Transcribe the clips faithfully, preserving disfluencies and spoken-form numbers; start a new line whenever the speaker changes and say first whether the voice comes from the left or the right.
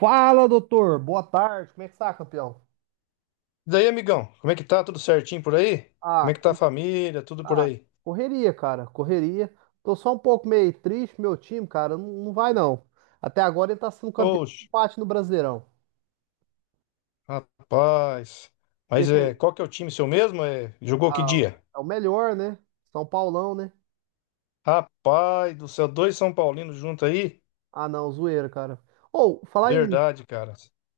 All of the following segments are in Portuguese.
right: Fala, doutor. Boa tarde. Como é que tá, campeão?
left: E daí, amigão, como é que tá? Tudo certinho por aí? Como
right: Ah,
left: é que tá a
right: como...
left: família? Tudo por
right: ah,
left: aí?
right: correria, cara. Correria. Tô só um pouco meio triste, meu time, cara. Não, não vai, não. Até agora ele tá sendo campeão de
left: Oxe,
right: empate no Brasileirão.
left: rapaz.
right: E
left: Mas
right: aqui,
left: é, qual que é o time seu mesmo? É, jogou que
right: ah,
left: dia?
right: é o melhor, né? São Paulão, né?
left: Rapaz do céu, dois São Paulinos junto aí?
right: Ah, não, zoeira, cara. Ou, falar em
left: Verdade, cara.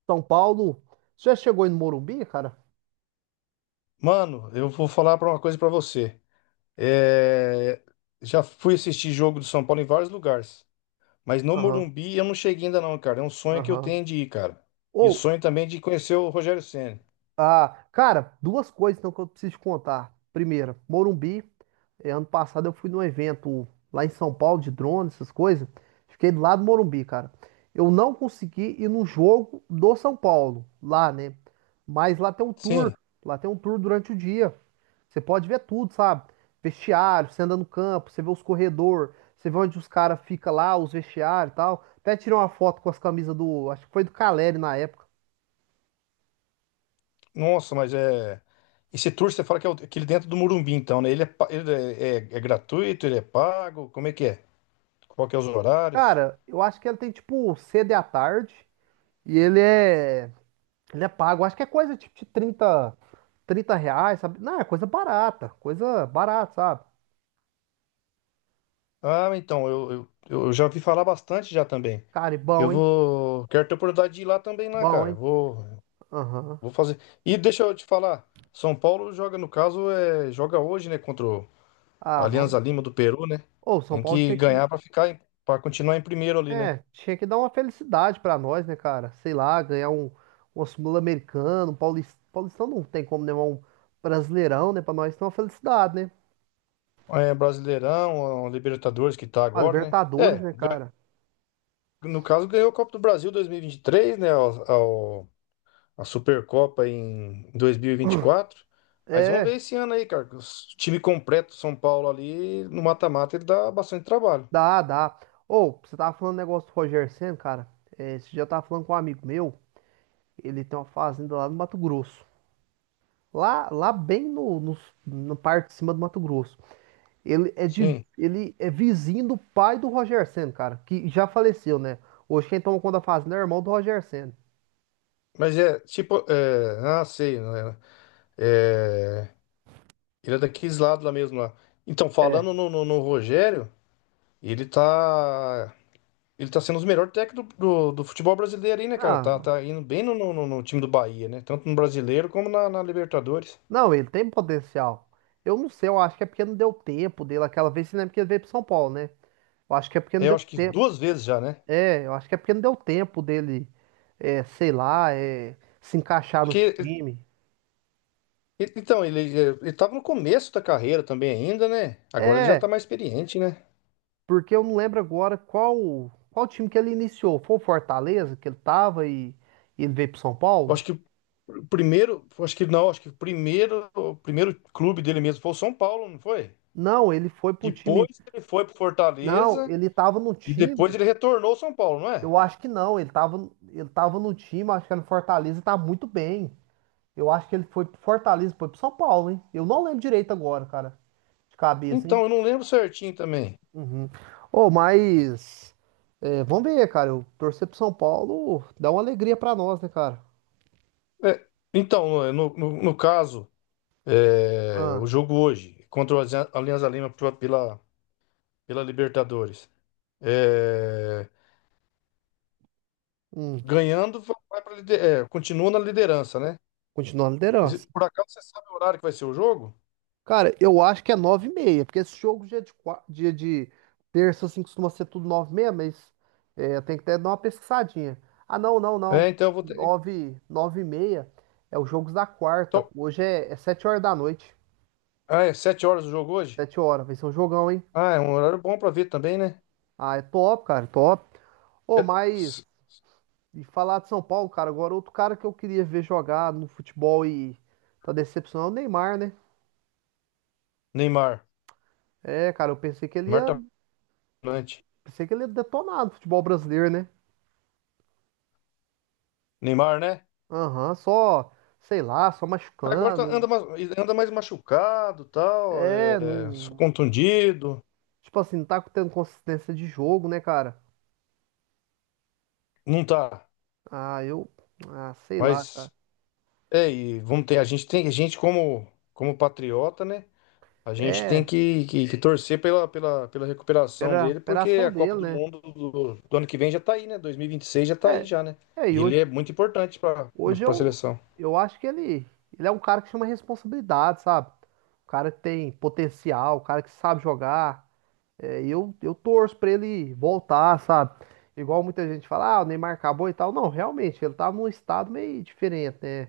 right: São Paulo, você já chegou aí no Morumbi, cara?
left: Mano, eu vou falar pra uma coisa pra você. É, já fui assistir jogo do São Paulo em vários lugares, mas no
right: Aham,
left: Morumbi eu não cheguei ainda não, cara. É um sonho que eu
right: aham.
left: tenho de ir, cara. E
right: Ou,
left: sonho também de conhecer o Rogério Ceni.
right: Ah, cara, duas coisas então que eu preciso te contar. Primeira, Morumbi. Eh, ano passado eu fui num evento lá em São Paulo de drone, essas coisas. Fiquei do lado do Morumbi, cara. Eu não consegui ir no jogo do São Paulo, lá, né? Mas lá tem um tour.
left: Sim.
right: Lá tem um tour durante o dia. Você pode ver tudo, sabe? Vestiário, você anda no campo, você vê os corredores, você vê onde os caras ficam lá, os vestiários e tal. Até tirei uma foto com as camisas do. Acho que foi do Caleri na época.
left: Nossa, mas é. Esse tour você fala que é o- aquele dentro do Morumbi, então, né? Ele, é, pa- ele é, é- é gratuito, ele é pago? Como é que é? Qual que é os horários?
right: Cara, eu acho que ele tem tipo sede à tarde e ele é ele é pago. Acho que é coisa tipo de trinta trinta reais, sabe? Não, é coisa barata, coisa barata, sabe?
left: Ah, então, eu, eu, eu já ouvi falar bastante já também.
right: Cara, e
left: Eu
right: bom, hein?
left: vou. Quero ter oportunidade de ir lá também, lá,
right: Bom,
left: cara.
right: hein?
left: Vou,
right: Aham.
left: vou fazer. E deixa eu te falar, São Paulo joga, no caso, é, joga hoje, né? Contra o
right: Ah, vamos.
left: Alianza Lima do Peru, né?
right: Ô, São
left: Tem
right: Paulo
left: que
right: tinha que.
left: ganhar pra ficar, em- pra continuar em primeiro ali, né?
right: É, tinha que dar uma felicidade pra nós, né, cara? Sei lá, ganhar um, um Sul-Americano, um Paulist... Paulistão não tem como, né? Mas um Brasileirão, né? Pra nós ter uma felicidade, né?
left: É, Brasileirão, ó, Libertadores que tá
right: A
left: agora, né?
right: Libertadores,
left: É.
right: né, cara?
left: No caso, ganhou o Copa do Brasil dois mil e vinte e três, né? Ao, ao- a Supercopa em dois mil e vinte e quatro. Mas vamos ver
right: É.
left: esse ano aí, cara. Que O s- time completo do São Paulo ali no mata-mata ele dá bastante trabalho.
right: Dá, dá. Ou, você tava falando do negócio do Roger Senna, cara. É, esse dia eu tava falando com um amigo meu. Ele tem uma fazenda lá no Mato Grosso. Lá, lá bem no, no, no parte de cima do Mato Grosso. Ele é, de,
left: Sim.
right: ele é vizinho do pai do Roger Senna, cara. Que já faleceu, né? Hoje quem toma conta da fazenda é o irmão do Roger Senna.
left: Mas é tipo. É, ah, sei, né? É, ele é daqueles lados lá mesmo lá. Então, falando
right: É.
left: no, no- no Rogério, ele tá. Ele tá sendo os melhores técnicos do, do, do futebol brasileiro aí, né, cara? Tá,
right: Não,
left: tá indo bem no, no, no- no time do Bahia, né? Tanto no brasileiro como na na Libertadores.
right: não, ele tem potencial. Eu não sei, eu acho que é porque não deu tempo dele aquela vez, você lembra que ele veio pro São Paulo, né? Eu acho que é porque não
left: É, eu
right: deu
left: acho que
right: tempo.
left: duas vezes já, né?
right: É, eu acho que é porque não deu tempo dele é, sei lá, é, se encaixar no
left: Porque,
right: time.
left: e- então, ele, é, ele tava no começo da carreira também ainda, né? Agora ele já tá
right: É,
left: mais experiente, né?
right: porque eu não lembro agora qual qual time que ele iniciou. Foi o Fortaleza que ele tava e, e ele veio pro São
left: Eu
right: Paulo?
left: acho que o primeiro, eu acho que não, acho que o primeiro, o primeiro clube dele mesmo foi o São Paulo, não foi?
right: Não, ele foi para um time.
left: Depois ele foi pro
right: Não,
left: Fortaleza
right: ele tava no
left: e depois
right: time.
left: ele retornou ao São Paulo, não é?
right: Eu acho que não, ele tava, ele tava no time, acho que era no Fortaleza e tá muito bem. Eu acho que ele foi pro Fortaleza, e foi pro São Paulo, hein? Eu não lembro direito agora, cara, de cabeça, hein?
left: Então, eu não lembro certinho também.
right: Uhum. Ô, mas é, vamos ver, cara. Eu torcer pro São Paulo dá uma alegria pra nós, né, cara?
left: É, então, no, no, no caso, é, o
right: Ah,
left: jogo hoje contra o Alianza Alianza Lima pela, pela Libertadores. É,
right: hum,
left: Ganhando, va- vai pra lider- é, continua na liderança, né?
right: continua a
left: Esse-
right: liderança.
left: Por acaso você sabe o horário que vai ser o jogo?
right: Cara, eu acho que é nove e meia, porque esse jogo dia de, qua- dia de terça, assim, costuma ser tudo nove e meia, mas é, tem que até dar uma pesquisadinha. Ah, não, não, não.
left: É, então eu vou ter.
right: Nove, nove e meia é os jogos da quarta.
left: Então,
right: Hoje é, é sete horas da noite.
left: ah, é sete horas o jogo hoje?
right: Sete horas, vai ser um jogão, hein?
left: Ah, é um horário bom pra ver também, né?
right: Ah, é top, cara, top. Ô,
left: Se-
right: mas.
left: se-
right: E falar de São Paulo, cara, agora outro cara que eu queria ver jogar no futebol e tá decepcionado, é o Neymar, né?
left: Neymar.
right: É, cara, eu pensei que ele
left: Neymar
right: ia,
left: tá volante.
right: pensei que ele ia detonar no futebol brasileiro, né?
left: Neymar, né?
right: Aham, só, sei lá, só
left: Agora tá-
right: machucando.
left: anda, mais- anda mais machucado, tal,
right: É,
left: é,
right: não,
left: contundido.
right: tipo assim, não tá tendo consistência de jogo, né, cara?
left: Não tá.
right: Ah, eu, ah, Sei lá,
left: Mas
right: cara.
left: é, e vamos ter, a gente tem, a gente como, como patriota, né? A gente tem
right: É,
left: que, que- que torcer pela, pela, pela recuperação
right: era a
left: dele, porque
right: operação
left: a Copa
right: dele,
left: do
right: né?
left: Mundo do, do ano que vem já tá aí, né? dois mil e vinte e seis já tá aí
right: É,
left: já, né?
right: é, e
left: E ele
right: hoje
left: é muito importante para
right: Hoje
left: a
right: eu,
left: seleção.
right: eu acho que ele, ele é um cara que chama responsabilidade, sabe? O cara que tem potencial, o cara que sabe jogar. É, e eu, eu torço pra ele voltar, sabe? Igual muita gente fala, ah, o Neymar acabou e tal. Não, realmente, ele tá num estado meio diferente, né?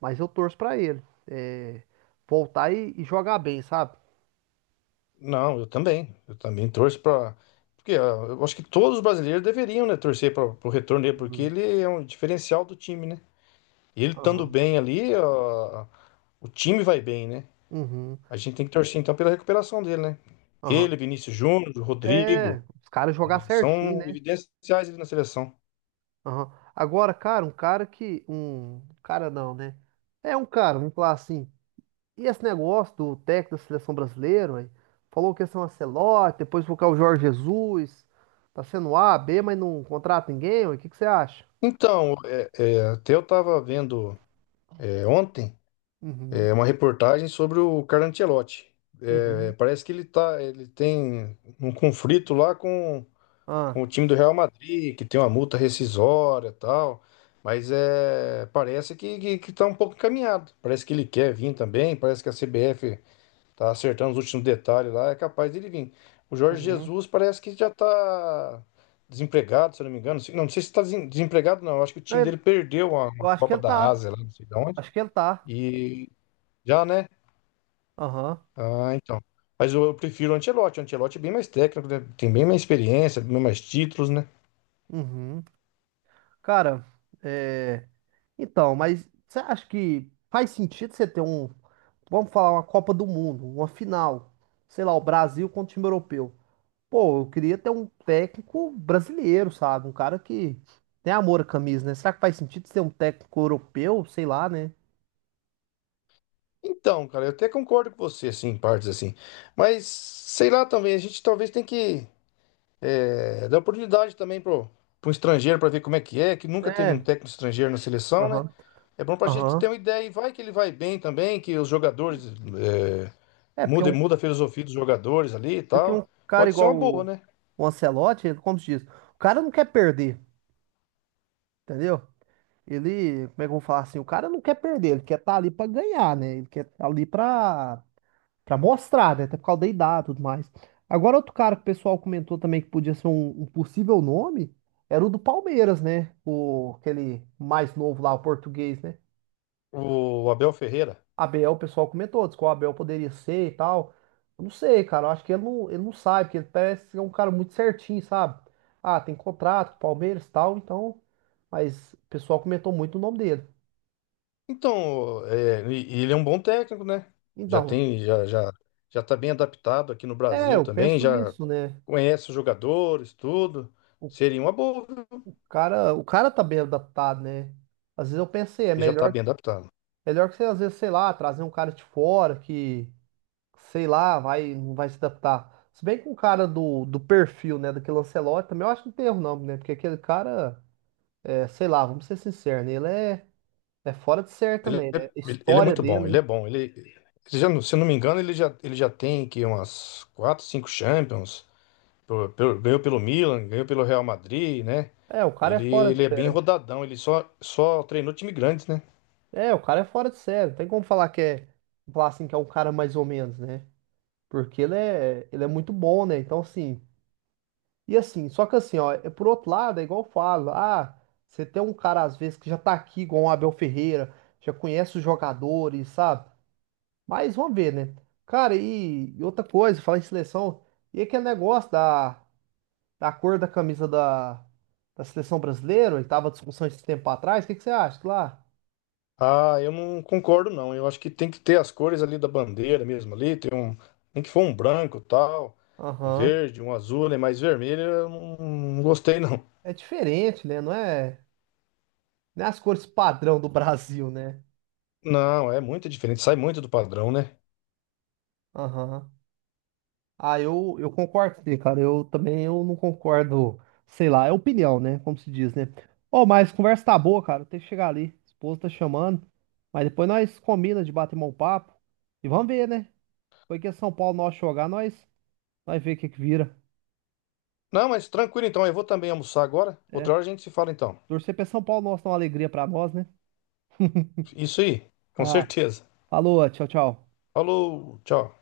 right: Mas eu torço pra ele é, voltar e, e jogar bem, sabe?
left: Não, eu também. Eu também torço para. Porque ah, eu acho que todos os brasileiros deveriam, né, torcer para o retorno dele, porque
right: Uhum,
left: ele é um diferencial do time, né? Ele estando
right: aham,
left: bem ali, ah, o time vai bem, né?
right: uhum,
left: A gente tem que torcer então pela recuperação dele, né?
right: aham.
left: Ele, Vinícius Júnior,
right: É,
left: Rodrigo,
right: os caras jogar certinho,
left: são
right: né?
left: evidenciais ali na seleção.
right: Aham. Agora, cara, um cara que. Um cara não, né? É um cara, vamos falar assim. E esse negócio do técnico da seleção brasileira, ué, falou que ia ser um Ancelotti, depois colocar o Jorge Jesus. Tá sendo A, B, mas não contrata ninguém, ué. O que que você acha?
left: Então, é- é, até eu estava vendo é, ontem
right: Uhum,
left: é, uma reportagem sobre o Carlo Ancelotti. É,
right: uhum.
left: parece que ele tá, ele tem um conflito lá com,
right: Ah,
left: com o time do Real Madrid, que tem uma multa rescisória e tal. Mas é, parece que, que, que tá um pouco encaminhado. Parece que ele quer vir também, parece que a C B F tá acertando os últimos detalhes lá, é capaz dele vir. O Jorge
right: uhum.
left: Jesus parece que já tá desempregado, se eu não me engano. Não, não sei se tá desem- desempregado, não. Eu acho que o
right: Não,
left: time dele
right: ele-
left: perdeu uma,
right: eu
left: uma
right: acho que
left: Copa
right: ele
left: da
right: tá.
left: Ásia, lá, não sei de onde.
right: Acho que ele tá.
left: E já, né?
right: Aham.
left: Ah, então. Mas eu, eu prefiro o Ancelotti. O Ancelotti é bem mais técnico, né? Tem bem mais experiência, bem mais títulos, né?
right: Uhum. Cara, é. Então, mas você acha que faz sentido você ter um. Vamos falar uma Copa do Mundo, uma final. Sei lá, o Brasil contra o time europeu. Pô, eu queria ter um técnico brasileiro, sabe? Um cara que tem amor à camisa, né? Será que faz sentido ser um técnico europeu? Sei lá, né?
left: Então, cara, eu até concordo com você, assim, em partes assim. Mas, sei lá também, a gente talvez tem que é, dá oportunidade também pro, pro estrangeiro para ver como é que é, que nunca teve um
right: É,
left: técnico estrangeiro na seleção, né?
right: aham,
left: É bom pra gente ter
right: aham.
left: uma ideia e vai que ele vai bem também, que os jogadores é,
right: É, porque
left: muda,
right: um,
left: muda a filosofia dos jogadores ali e
right: Porque
left: tal.
right: um cara
left: Pode ser uma
right: igual
left: boa,
right: o,
left: né?
right: o Ancelotti, ele, como se diz, o cara não quer perder, entendeu? Ele, como é que eu vou falar assim? O cara não quer perder, ele quer estar ali pra ganhar, né? Ele quer estar ali pra pra mostrar, né? Até por causa da idade e tudo mais. Agora, outro cara que o pessoal comentou também que podia ser um, um possível nome era o do Palmeiras, né? O, aquele mais novo lá, o português, né?
left: O Abel Ferreira.
right: Abel, o pessoal comentou, disse que o Abel poderia ser e tal. Eu não sei, cara. Eu acho que ele não, ele não sabe, porque ele parece ser um cara muito certinho, sabe? Ah, tem contrato com o Palmeiras e tal, então. Mas o pessoal comentou muito o nome dele.
left: Então, é, e- e ele é um bom técnico, né? Já
right: Então,
left: tem, já, já, já tá bem adaptado aqui no
right: é,
left: Brasil
right: eu
left: também,
right: penso
left: já
right: isso, né?
left: conhece os jogadores, tudo.
right: O
left: Seria uma boa, viu?
right: cara, o cara tá bem adaptado, né? Às vezes eu pensei, é
left: Ele já tá
right: melhor
left: bem adaptado.
right: melhor que você, às vezes, sei lá, trazer um cara de fora que, sei lá, vai, não vai se adaptar. Se bem que um cara do, do perfil, né, daquele Ancelotti, também eu acho que não tem erro não, né? Porque aquele cara, é, sei lá, vamos ser sinceros, né? Ele é, é fora de série
left: Ele
right: também,
left: é,
right: né? A
left: ele é
right: história
left: muito
right: dele,
left: bom, ele
right: né?
left: é bom. Ele, ele já, não- se eu não me engano, ele já, ele já tem que umas quatro, cinco Champions. Pô, pelo- ganhou pelo Milan, ganhou pelo Real Madrid, né?
right: É, o cara é
left: Ele,
right: fora de
left: ele é bem
right: série.
left: rodadão, ele só, só treinou time grande, né?
right: É, o cara é fora de série. Não tem como falar que é, falar assim, que é um cara mais ou menos, né? Porque ele é, ele é muito bom, né? Então, assim, e assim, só que assim, ó, é por outro lado, é igual eu falo, ah, você tem um cara às vezes que já tá aqui, igual o Abel Ferreira, já conhece os jogadores, sabe? Mas vamos ver, né? Cara, e, e outra coisa, falar em seleção, e aquele negócio da, da cor da camisa da, da seleção brasileira, e tava discussão esse tempo atrás, o que que você acha que lá?
left: Ah, eu não concordo, não. Eu acho que tem que ter as cores ali da bandeira mesmo ali. Tem um, tem que for um branco tal, um
right: Aham.
left: verde, um azul, né? Mas vermelho eu não, não gostei, não.
right: É diferente, né? Não é, não é as cores padrão do Brasil, né?
left: Não, é muito diferente, sai muito do padrão, né?
right: Aham. Ah, eu, eu concordo, sim, cara. Eu também eu não concordo, sei lá, é opinião, né? Como se diz, né? Ô, mas conversa tá boa, cara. Tem que chegar ali. Esposa tá chamando. Mas depois nós combina de bater mão papo. E vamos ver, né? Foi que é São Paulo nós jogar, nós, nós ver o que que vira.
left: Não, mas tranquilo então. Eu vou também almoçar agora.
right: É.
left: Outra hora a gente se fala então.
right: Torcer pra São Paulo nosso dar uma alegria pra nós, né?
left: Isso aí, com
right: Ah,
left: certeza.
right: falou, tchau, tchau.
left: Falou, tchau.